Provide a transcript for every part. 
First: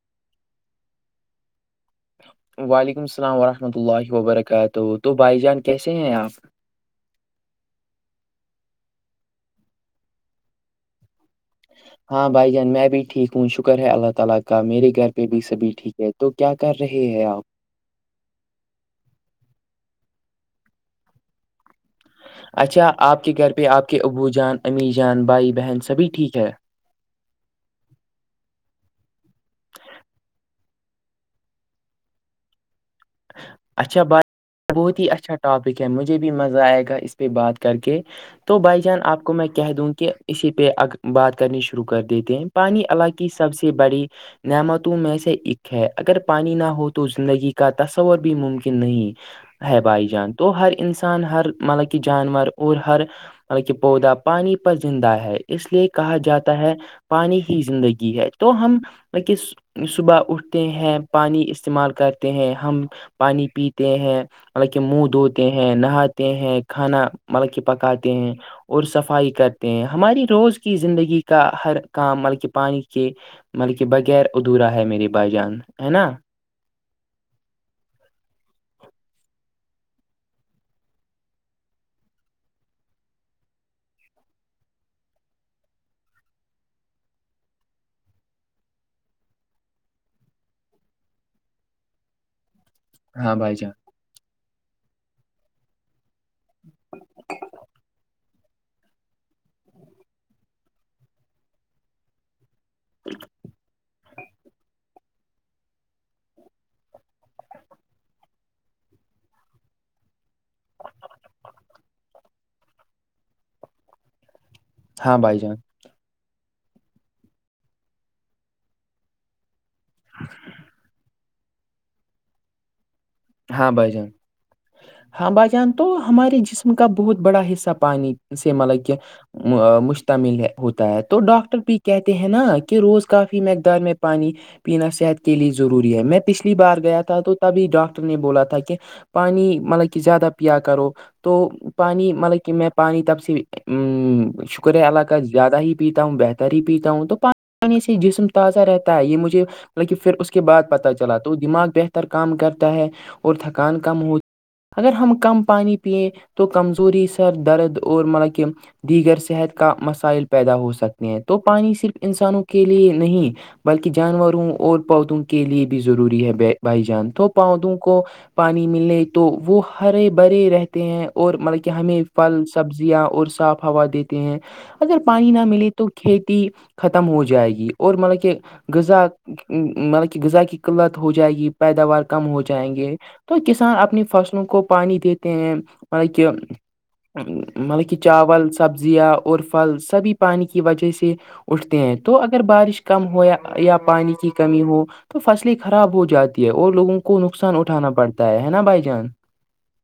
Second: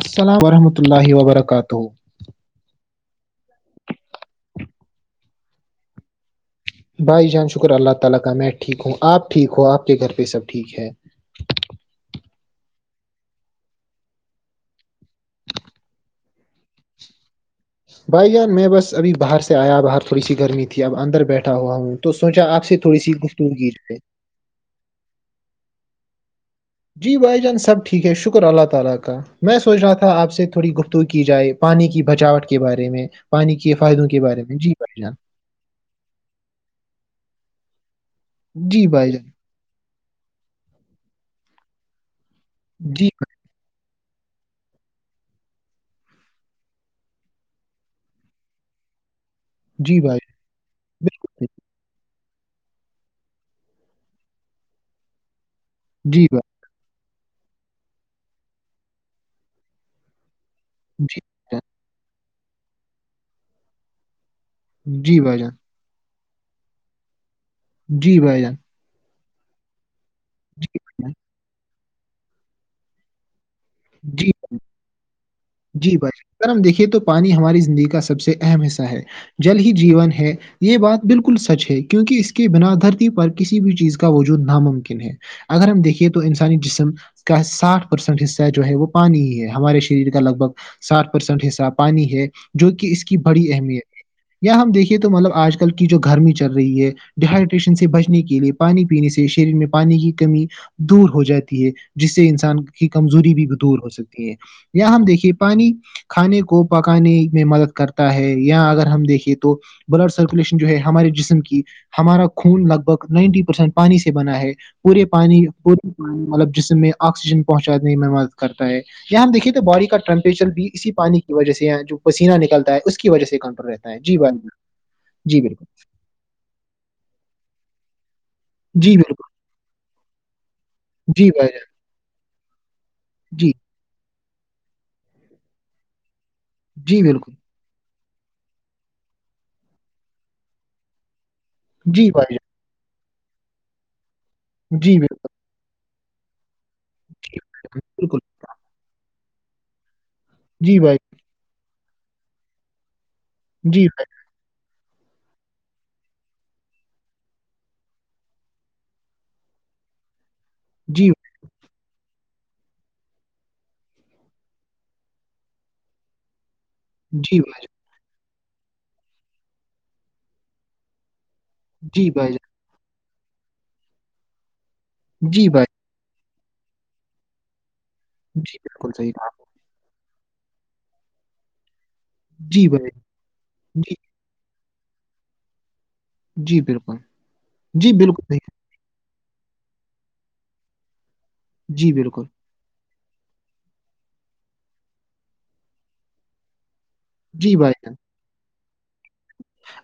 السلام ورحمۃ اللہ وبرکاتہ وعلیکم السلام ورحمۃ اللہ وبرکاتہ تو بھائی جان کیسے ہیں آپ بھائی جان شکر اللہ تعالی کا میں ٹھیک ہوں آپ ٹھیک ہوں آپ کے گھر پہ سب ٹھیک ہے [inaudible] ہاں بھائی جان میں بھی ٹھیک ہوں شکر ہے اللہ تعالی کا میرے گھر پہ بھی سبھی ٹھیک ہے تو کیا کر رہے ہیں اپ بھائی جان میں بس ابھی باہر سے آیا باہر تھوڑی سی گرمی تھی اب اندر بیٹھا ہوا ہوں تو سوچا آپ سے اچھا تھوڑی سی آپ کے گھر گفتوگیر آپ کے پہ ابو جان امی جان بھائی بہن سبھی ٹھیک ہے جی بھائی جان سب ٹھیک ہیں شکر اللہ تعالی کا میں سوچ رہا تھا آپ سے تھوڑی گفتگ کی جائے پانی کی بچاوٹ کے بارے میں پانی کے اچھا فائدوں کے بھائی بارے میں جی بہت بھائی ہی جان اچھا ٹاپک ہے مجھے بھی مزہ آئے گا اس پہ بات کر کے تو بھائی جان آپ کو میں کیا کہہ دوں کہ اسی پہ بات کرنی شروع کر دیتے ہیں پانی جی علاقی سب سے بڑی نعمتوں میں سے ایک ہے اگر پانی نہ ہو تو زندگی کا تو تصور بھی ممکن نہیں ہے بھائی جان تو ہر انسان بالکل صحیح۔ ہر مطلب کہ جانور اور ہر بلکہ پودا پانی پر زندہ ہے اس لیے کہا جی بھائی جاتا ہے پانی ہی زندگی ہے تو ہم کس صبح اٹھ ہیں پانی استعمال کرتے ہیں ہم پانی پیتے ہیں مطلب کہ منہ جی بھائی جان دھوتے ہیں نہاتے ہیں کھانا مطلب کہ پکاتے جی ہیں بھائی جان اور صفائی کرتے ہیں ہماری روز کی جی بھائی جان جی بھائی جان زندگی کا ہر کام بلکہ پانی کے بغیر جی ادھورا ہے میرے بھائی جان ہے جی نا بھائی جان اگر ہم دیکھے تو پانی ہماری زندگی کا سب سے اہم حصہ ہے جل ہی جیون ہے یہ بات بالکل سچ ہے کیونکہ اس کے بنا دھرتی پر کسی بھی چیز کا کا وجود ناممکن ہے اگر ہم دیکھیے تو انسانی جسم کا ساٹھ پرسینٹ حصہ جو ہے وہ پانی ہی ہے ہمارے شریر کے لگ بھگ سات پرسینٹ حصہ پانی ہے جو کہ اس کی ہاں بڑی بھائی جان اہمیت ہے یا ہم دیکھیے تو مطلب آج کل کی جو گرمی چل رہی ہے ڈہائیڈریشن سے بچنے کے لیے پانی پینے سے شریر میں پانی کی کمی دور ہو جاتی ہے جس سے انسان کی کمزوری بھی دور ہو سکتی ہے یا ہم دیکھیے پانی کھانے کو پکانے میں مدد کرتا ہے یا اگر ہم دیکھے تو بلڈ سرکولیشن جو ہے ہمارے جسم کی ہمارا خون لگ بھگ نائنٹی پرسینٹ پانی سے بنا ہے پورے ہاں بھائی پانی جان پوری مطلب جسم میں آکسیجن پہنچانے میں مدد کرتا ہے یہاں دیکے باڈی کا ٹمپریچر بھی اسی پانی کی وجہ سے ہے جو پسیینہ نکلتا ہے اسی وجہ سے کنٹرول رہتا ہے جی بھائی جان ہاں جی بھائی بالکل جان تو ہمارے جسم کا بہت بڑا حصہ پانی سے مطلب کہ جی بالکل مشتمل ہے ہوتا ہے تو جی بھائی ڈاکٹر جان بھی کہتے ہیں نا کہ روز کافی جی مقدار میں پانی پینا صحت کے لیے ضروری ہے میں پچھلی بار گیا جی تھا بالکل تو تبھی ڈاکٹر نے بولا تھا کہ پانی مطلب کہ زیادہ پیا کرو تو جی پانی بھائی مطلب جان کہ میں پانی تب سے شکریہ جی علا بالکل کاہ زیادہ ہی پیتا ہوں بہتر ت ہی پیتا ہوں تو پانی سے بالکل جسم تازہ رہتا ہے یہ مجھے مطلب کہ پھر اس کے بعد جی پتہ بھائی چلا دماغ بہتر کام کرتا ہے اور تھکان جی کم بھائی ہوتا اگر ہم کم پانی پیئیں تو کمزوری سر درد اور مطلب کہ دیگر صحت کا مسائل پیدا ہو سکتے جی ہیں تو پانی صرف انسانوں کے لیے نہیں بلکہ جانوروں اور پودوں کے لیے بھی ضروری ہے بھائی جان تو جی بھائی جان پودوں کو پانی ملے تو وہ ہرے بھرے رہتے ہیں اور مطلب کہ ہمیں جی بھائی پل سبزیاں اور صاف ہوا دیتے ہیں اگر جان پانی نہ جی بھائی ملے تو کھیتی ختم ہو جائے گی اور مطلب کہ جی بالکل غذا صحیح کہا مطلب کہ غذا کی قلت ہو جائے گی پیداوار کم ہو جی جائیں بھائی گے تو کسان جی اپنی فصلوں کو پانی دیتے ہیں مطلب کی جی بالکل مطلب جی کی بالکل صحیح چاول سبزیاں اور پھل سبھی پانی کی وجہ سے اٹھتے جی ہیں تو بالکل اگر بارش کم ہو یا پانی کی کمی ہو تو فصلیں خراب ہو جاتی ہے اور لوگوں کو کو جی نقصان بھائی جان اٹھانا پڑتا ہے نا بھائی جان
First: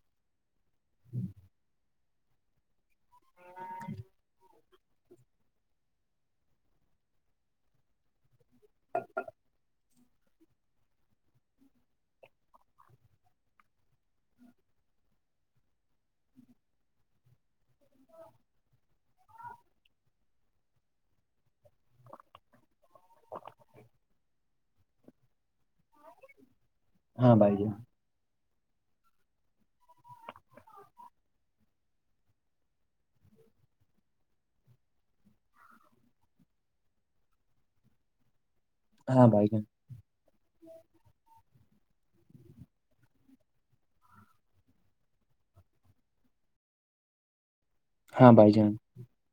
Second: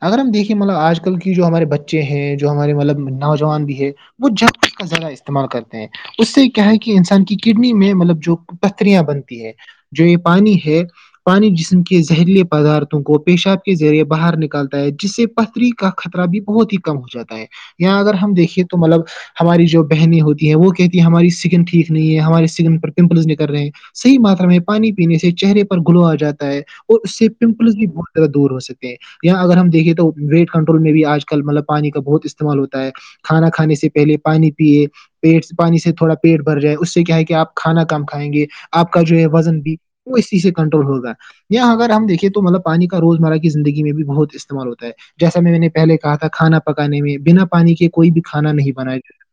اگر ہم دیکھے مطلب آج کل کی جو ہمارے بچے ہیں جو ہمارے مطلب نوجوان بھی ہے وہ جب کا زذیادہ استعمال کرتے ہیں اس سے کیا ہے کہ انسان کی کڈنی میں مطلب جو پتریاں بنتی ہے جو یہ پانی ہے پانی جسم کے زہریلی پدارتوں کو پیشاب کے ذریعے باہر نکل نکالتا ہے جس سے پتری کا خطرہ بھی بہت ہی کم ہو جاتا ہے یہاں اگر ہم دیکے تو مطلب ہماری جو بہنیں ہوتی ہیں وہ کہتی ہے ہماری اسکن ٹھیک نہیں ہے ہمارے سکن پر پمپلز نکل رہے ہیں صحیح ماترا میں پانی پینے سے چہرے پر گھلو آ جاتا ہے اور اس سے ہاں بھائی جان پمپلس بھی بہت زیادہ دور ہو سکتے ہیں اں اگر ہم دیکھے تو ویٹ کنٹرول میں بھی آج کل مطلب پانی کا بہت استعمال ہوتا ہے کھانا کھانے سے پہلے پانی پیے پیٹ پانی سے تھوڑا پیٹ بھر جائے اس سے کیا ہے کہ آپ کھانا کم کھائیں گے آپ کا جو ہے ہاں بھائی وزن جان بھی اس چیز سے کنٹرول ہوگا یااں اگر ہم دیکھیں تو مطلب پانی کا روزمرہ کی زندگی میں بھی بہت استعمال ہوتا ہے جیسا میں میں نے پہلے کہ تھا کھانا پکانے میں بنا پانی کے کوئی بھی ہاں بھائی کھانا نہیں جان بنایا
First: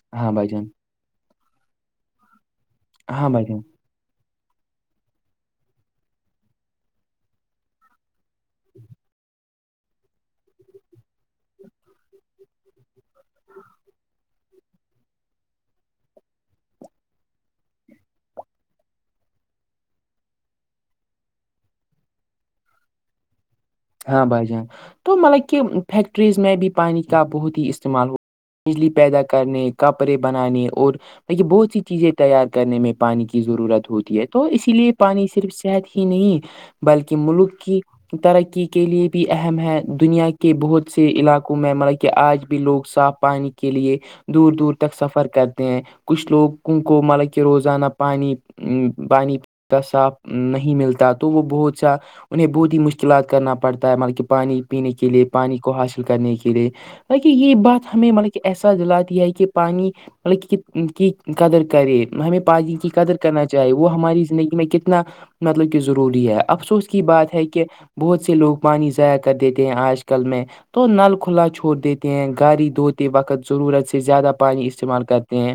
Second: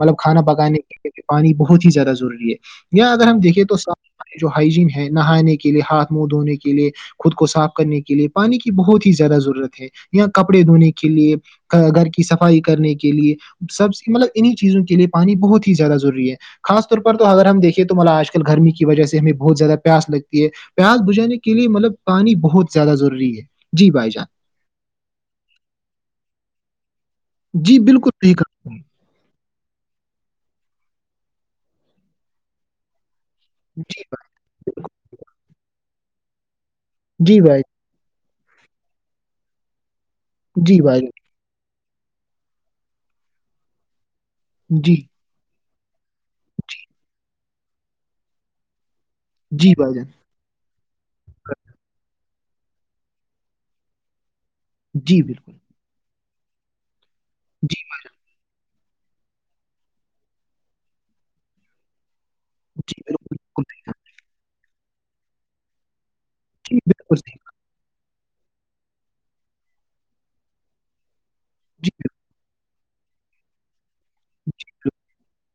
مطلب ہاں کھانا بھائی جان پکانے کے لیے پانی بہت ہی زیادہ ضروری ہے یا اگر ہاں ہم بھائی جان دیکیں تو جو ہائجین ہے نہانے کے لیے ہاتھ منہ دھونے کے لیے خود کو صاف کرنے کے لیے پانی کی بہت ہی زیادہ ضرورت ہے یا کپڑے دھونے کے لیے گھر کی صفائی کرنے کی کے لیے سب مطلب انہیں چیزوں کے لیے پانی بہت ہی زیادہ ضروری ہے خاص طور پر تو اگر ہم دیکے تو ما آج کل گرمی کی وجہ سے ہمیں بہت زیادہ پیاس لگتی ہے پیاس بجانے کے لیے مطلب پانی بہت زیادہ ضروری ہے ہاں بھائی جان تو مطلب کہ فیکٹریز میں بھی پانی کا بہت ہی جی استعمال بالکل ہوا صحیح کہا آپ نے بجلی پیدا کرنے کپڑے بنانے اور م بہت سی چیزیں تیار کرنے میں پانی کی ضرورت جی بھائی، ہوتی ہے تو اسی لیے پانی صرف شحت ہی نہیں بلکہ جی ملک بھائی کی ترقی کے لیے بھی اہم ہے دنیا کے جی بہت بھائی سے علاقوں میں مرقی آج بھی لوگ صاف پانی کے لئے دور دور جان تک جی سفر کرتے کچھ لوگ کو مطلب کہہ روزانہ پانی پانی جی بھائی جان صاف نہیں ملتا تو وہ بہت سا انہیں بہت ہی مشکلات کرنا پڑتا ہے مطلب کہ پانی پینے کے جی لیے بالکل، پانی کو حاصل کرنے کے لیے مطہ یہ جی، بات ہمیں مطلب ایسا لات یہ ہے کہ پانی ملک کی قدر کرے ہمیں پی کی جی قدر بالکل، کرنا بالکل، چاہیے وہ ہماری زندگی میں کتنا مطلب کہ ضروری ہے جی افسوس کی بالکل بات صحیح ہے کہا، کہ بہت سے لوگ پانی ضائع کر دیتے ہیں آج کل میں تو نل کھلا چھوڑ جی دیتے ہیں گاڑ د وقت ضرورت سے زیادہ پانی بالکل، استعمال کرتے ہیں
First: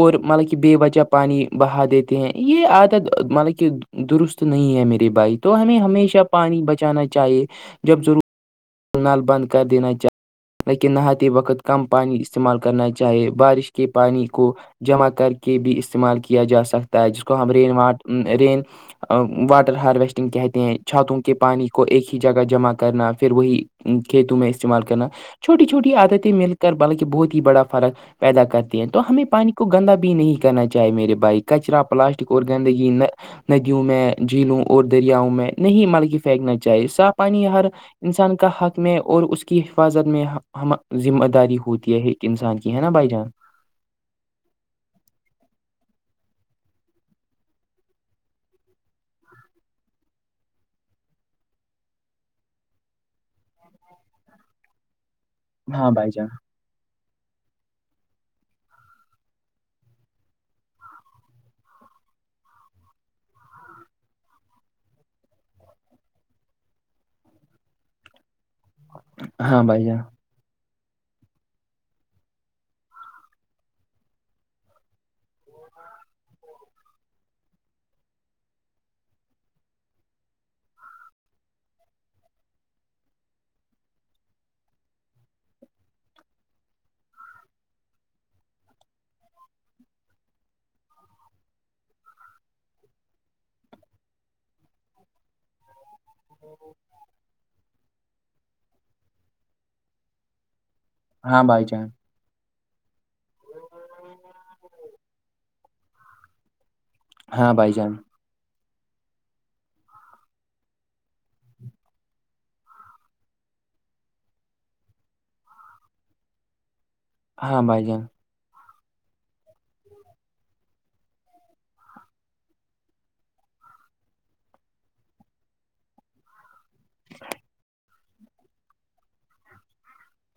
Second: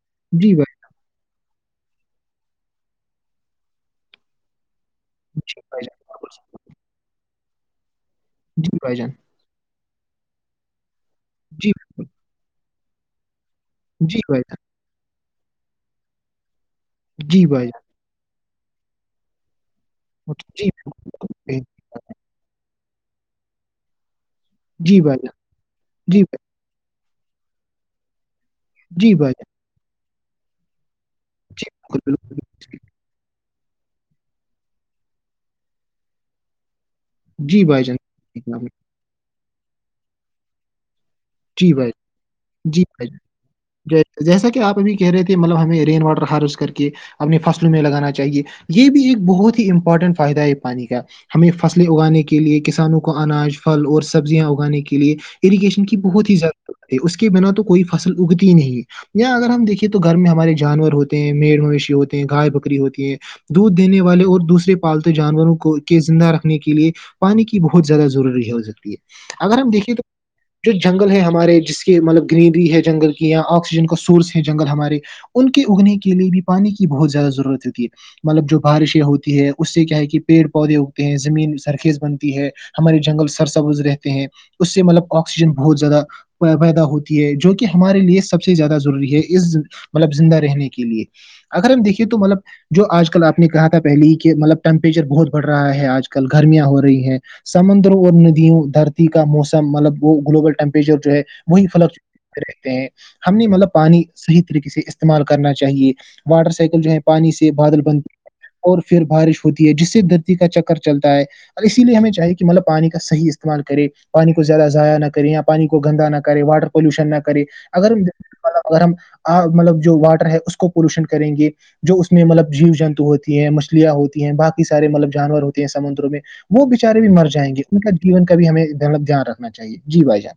اور مطلب جی بالکل، جی کہ بے بھائی وجہ پانی بہا دیتے ہیں یہ عادت مطلب کہ درست نہیں ہے میرے بھائی جی تو ہمیں بھائی جان ہمیشہ بالکل صحیح، پانی بچانا چاہیے جب ضرور جی بھائی جان، نال بند کر دینا چاہی لیکن نہات وقت جی، کم پانی استعمال کرنا چاہیے بارش کے جی پانی بھائی کو جان، جمع کر کے بھی استعمال کیا جا سکتا ہے جس کو جی ہم بھائی رین جان، واٹر رین واٹر ہارویسٹنگ مطلب کہتے جی ہیں بالکل، چھاتوں کے بالکل کے صحیح، پانی کو ایک ہی جگہ جمع کرنا پھر وہی کھیتوں میں استعمال جی کرنا بھائی جان، چھوٹی چھوٹی جی عادتیں بھائی مل کر بلکہ بہت ہی بڑا فرق پیدا کرتے ہیں تو جی ہمیں بھائی پانی جان، کو گندا بھی نہیں کرنا چاہے میرے بھائی جی کچرا بالکل، پلاسٹک بالکل، اور بالکل گندگی صحیح، نہ ندیوں میں جھیلوں اور دریاں میں نہیں ملک پھینکنا چاہیے صاف پانی جی ہر بھائی جان، انسان کا جی بھائی حق میں اور اس کی حفاظت میں ہم ذمہ داری جی ہوتی ہے انسان کی ہے نا بھائی جان ج جیسا کہ آپ ابھی کہہ رہے تھے مطلب ہمیں رین واٹر ہاروش کر کے اپنے فصلوں میں لگانا چاہیے یہ بھی ایک بہت ہی امپورٹنٹ فائدہ ہے پانی کا ہمیں فصلیں اگانے کے لیے کسانوں کو اناج پھل اور سبزیاں اگانے کے لیے اریگیشن ہاں کی بھائی جان بہت ہی اس کے بنا تو کوئی فصل اگتی نہیں یا اگر ہم دیکھیے تو گھر میں ہمارے جانور ہوتے ہیں میڑ مویشی ہوتے ہیں گائے بکری ہوتی ہیں دودھ دینے والے اور دوسرے پالتےو جانوروں کو کے زندہ رکھنے کے لیے پانی کی بہت زیادہ ضروری ہے ہو سکتی ہے اگر ہاں ہم بھائی دیکھے جان تو جو جنگل ہے ہمارے جس کے مطلب گرینری ہے جنگل کی یا آکسیجن کا سورس ہے جنگل ہمارے ان کے اگنے کے لیے بھی پانی کی بہت زیادہ ضرورت ہوتی ہے مطلب جو بارشیں ہوتی ہے اس سے کیا ہے کہ پیڑ پودے ہوگتے ہیں زمین سرخیز بنتی ہے ہمارے جنگل سرسبوز رہتے ہیں اس سے مطلب آکسیجن بہت زیادہ پیدا ہوتی ہے جو کہ ہمارے لیے سب سے زیادہ ضروری ہے اس مطلب زندہ رہنے کے لیے اگر ہم دیکے تو مطلب جو آج کل آپ نے کہا تھا پہلے ہی کہ مطلب ٹیمپریچر بہت بڑھ رہا ہے آج کل گرمیاں ہو رہی ہیں سمندروں اور ندیوں دھرتی کا موسم مطلب وہ گلوبل ٹیمپریچر جو ہے ہاں بھائی وہی جان فلق رہتے ہیں ہم نے مطلب پانی صحیح طریقے سے استعمال کرنا چاہیے واٹر سائیکل جو ہے پانی سے ہاں بھائی بادل جان بنتی ہے اور پھر بارش ہوتی ہے جس سے دھرتی کا چکر چلتا ہے ا اسی لیے ہمیں چاہیے کہ مطلب پانی کا صح استعمال کرے پانی کو زیادہ ضائع نہ کریں یا پانی کو گندا نہ کرے واٹر پولوشن نہ کرے ہاں بھائی اگر جان مب اگر ہم مطلب جو واٹر ہے اس کو پولوشن کریں گے جو اس میں مطلب جیو جنتو ہوتی ہیں مچھلیاں ہوتی ہیں باقی سارے مطلب جانور ہوتے ہیں سمندر میں وہ بچارے بھی مر جائیں گے ان کا جیون کا بھی ہمیںب دھیان رکھنا چاہیے جی بھائی جان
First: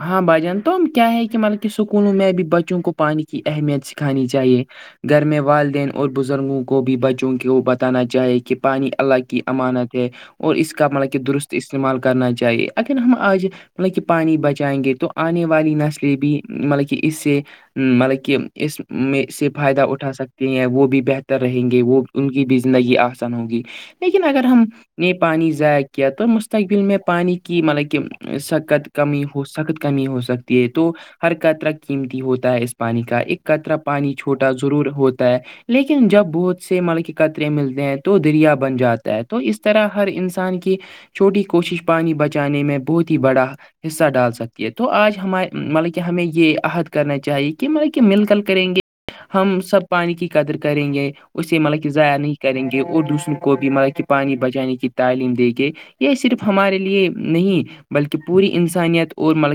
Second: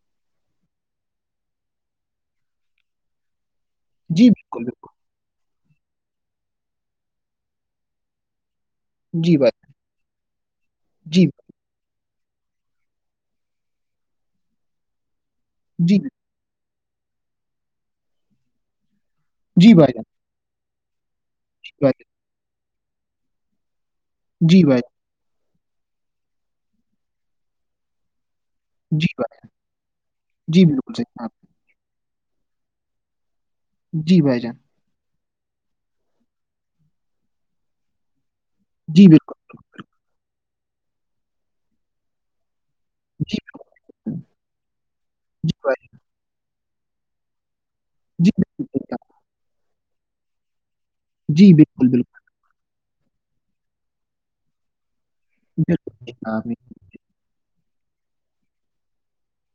ہاں بھجان تو کیا ہے کہ مطلب کہ اسکولوں میں بھی بچوں کو پانی کی اہمیت سے کھانی جی چاہیے بالکل بالکل گھر میں والدین اور بزرگوں کو بھی بچوں کو بتانا چاہے کہ کہ پانی اللہ جی کی بھائی امانت ہے اور اس کا مطلب کہ جی درست استعمال کرنا چاہیے اگر ہم آج مطلب کہ پانی بچائیں گے تو آنے والی جی نسلیں بھی مطلب کہ اس سے مطلب کہ اس میں اس سے جی فائدہ بھائی جان اٹھا سکتے ہیں وہ بھی بہتر رہیں گے وہ ان کی بھی زندگی آسان ہوگی لیکن اگر جی ہم بھائی جان، جی بھائی نے پانی ضائع کیا تو مستقبل میں پانی کی مطلب کہ سقت جی کمی بھائی سخت کمی ہو سکتی جی ہے تو بالکل صحیح کہا آپ ہر قطرح قیمتی ہوتا ہے اس پانی کا ایک کطرا نے۔ پانی جی بھائی چھوٹا جان ضرور ہوتا ہے لیکن جب بہت سے مطلب کہ قطرے ملتے ہیں تو دریا بن جی جاتا ہے بالکل تو اس طرح ہر انسان کی چھوٹی کوشش پانی بچانے میں بہت ہی جی بڑا حصہ ڈال سکتی ہے تو آج ہمار جی بھائی مطلب کہ ہمیں یہ عحد کرنا چاہیے کہ مطل کہ مل جی کل بالکل کریں گے صحیح کہا ہم سب پانی کی قدر کریں گے جی اسے مطلب کہ بالکل بالکل ضائع نہیں کریں گے اور دوسروں کو بھی مطلب کہ پانی بچانے کی تعلیم دیکھ بالکل صحیح یہ کہا صرف آپ نے ہمارے لیے نہیں بلکہ پوری انسانیت اور مل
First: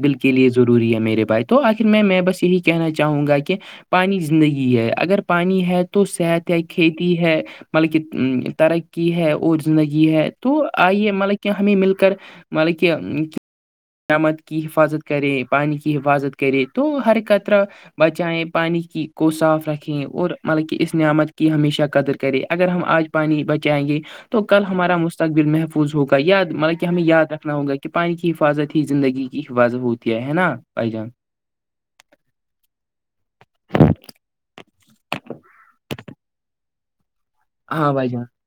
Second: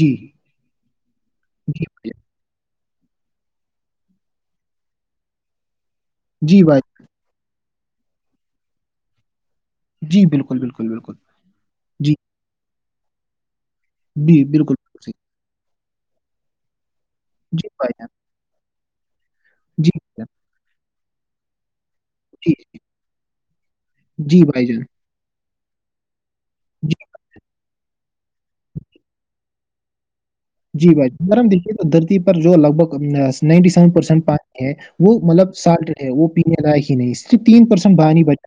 جی کے لیے ضروری ہے میرے بھائی تو آخر جی میں بھائی میں بس یہی کہنا چاہوں گا کہ پانی زندگی ہے اگر پانی ہے تو صحت ہے جی بھائی کھیتی ہے مطلب کہ ترقی ہے اور زندگی جی ہے بالکل تو بالکل آئیے بالکل مطلب کہ ہمیں مل کر جی مطلب کہ نمد جی کی بالکل حفاظت بالکل کرے پانی کی حفاظت کرے تو حرکت صحیح طرح جی بھائی جان بچائیں پانی کی کو صاف جی رکھیں بھائی جان اور مطلب کہ اس نعمت کی ہمیشہ قدر کرے جی اگر ہم آج پانی بچائیں گے تو جی کل بھائی جان ہمارا مستقبل محظ محفوظ ہوگا یا مطلب کہ ہمیں یاد رکھنا ہوگا کہ پانی کی حفاظت ہی زندگی کی حفاظت ہوتی ہے نا جی بھائی اگر ہم دیکھیے تو دھرتی پر جو لگ بھگ ننٹی سیون پرسینٹ پانی ہے وہ مطلب سالٹ ہے وہ پینے لائق ہی نہیں صرف تین ہاں پرسینٹ بھائی بانی جان بچ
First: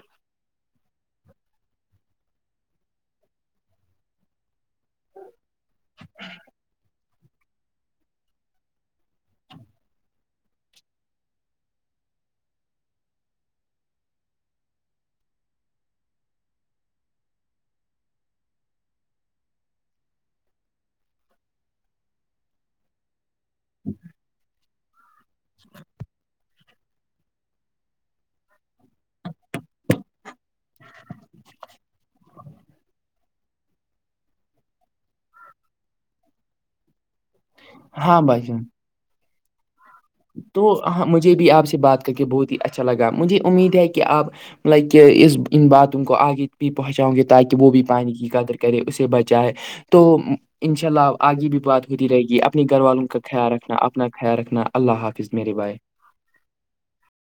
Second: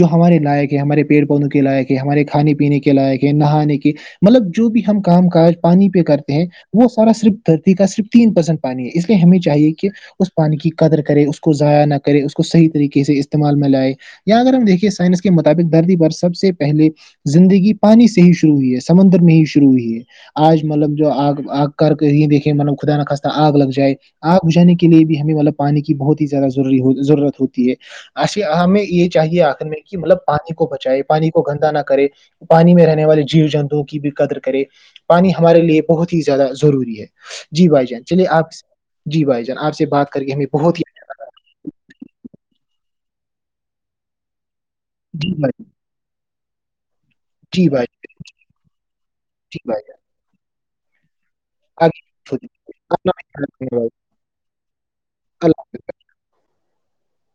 جو ہمارے لائق ہیں ہمارے پیڑ پودوں کے لائق ہیں ہمارے کھانے پینے کے لائق ہیں نہانے کے مطلب جو بھی ہم کام کاج پانی پہ کرتے وہ صرف دھرتی کا صرف تین پرسنٹ پانی ہے اس لیے ہمیں چاہیے کہ اس پانی کی قدر کرے اس کو ضائع نہ کرے اس کو صحیح طریقے سے استعمال میں لائے اں اگر ہم دیکھیے سائنس کے مطابق درد بھر سب سے پہلے زندگی پانی سے ہی شرو ہوئی ہے سمندر میں ہی شروع ہوئی ہے آج مطلب جو آگ آگ کر کے یہ دیکھیں مطلب خدا ن خستہ آگ لگ جائے آگ بجھانے کے لیے بھی ہمیں مطلب پانی کی بہت ہی زیادہضوری ہو ضرورت ہوتی ہے اش ہمیں یہ چاہیے آکھنے کہ مطلب پانی کو بچائے پانی کو گندا نہ کرے پانی میں رہنے والی جیو جنتوؤں کی بھی قدر کرے پانی ہمارے لیے بہت ہی زیادہ ضروری ہے جی بھائی جان ہاں چلیے بھائی آپ جان جی بھائی جان آپ سے بات کر کے ہمیں تو بہت ہی ہ مجھے بھی آپ سے بات کر کے بہت ہی اچھا لگا مجھے امید ہے کہ آپ لائک جی اس بھائی ان باتوں ان کو آگے بھی پہنچاؤں گے تاکہ جی وہ بھی بھائی پانی کی قدر کرے اسے بچائے جی بھائی جان تو ان شاء اللہ آگے بھی بات ہوتی آگے رہے گی اپنی گھر والوں اپنا کا خیال رکھنا رکھیں بھائی، اپنا خیال رکھنا اللہ حافظ میرے بائے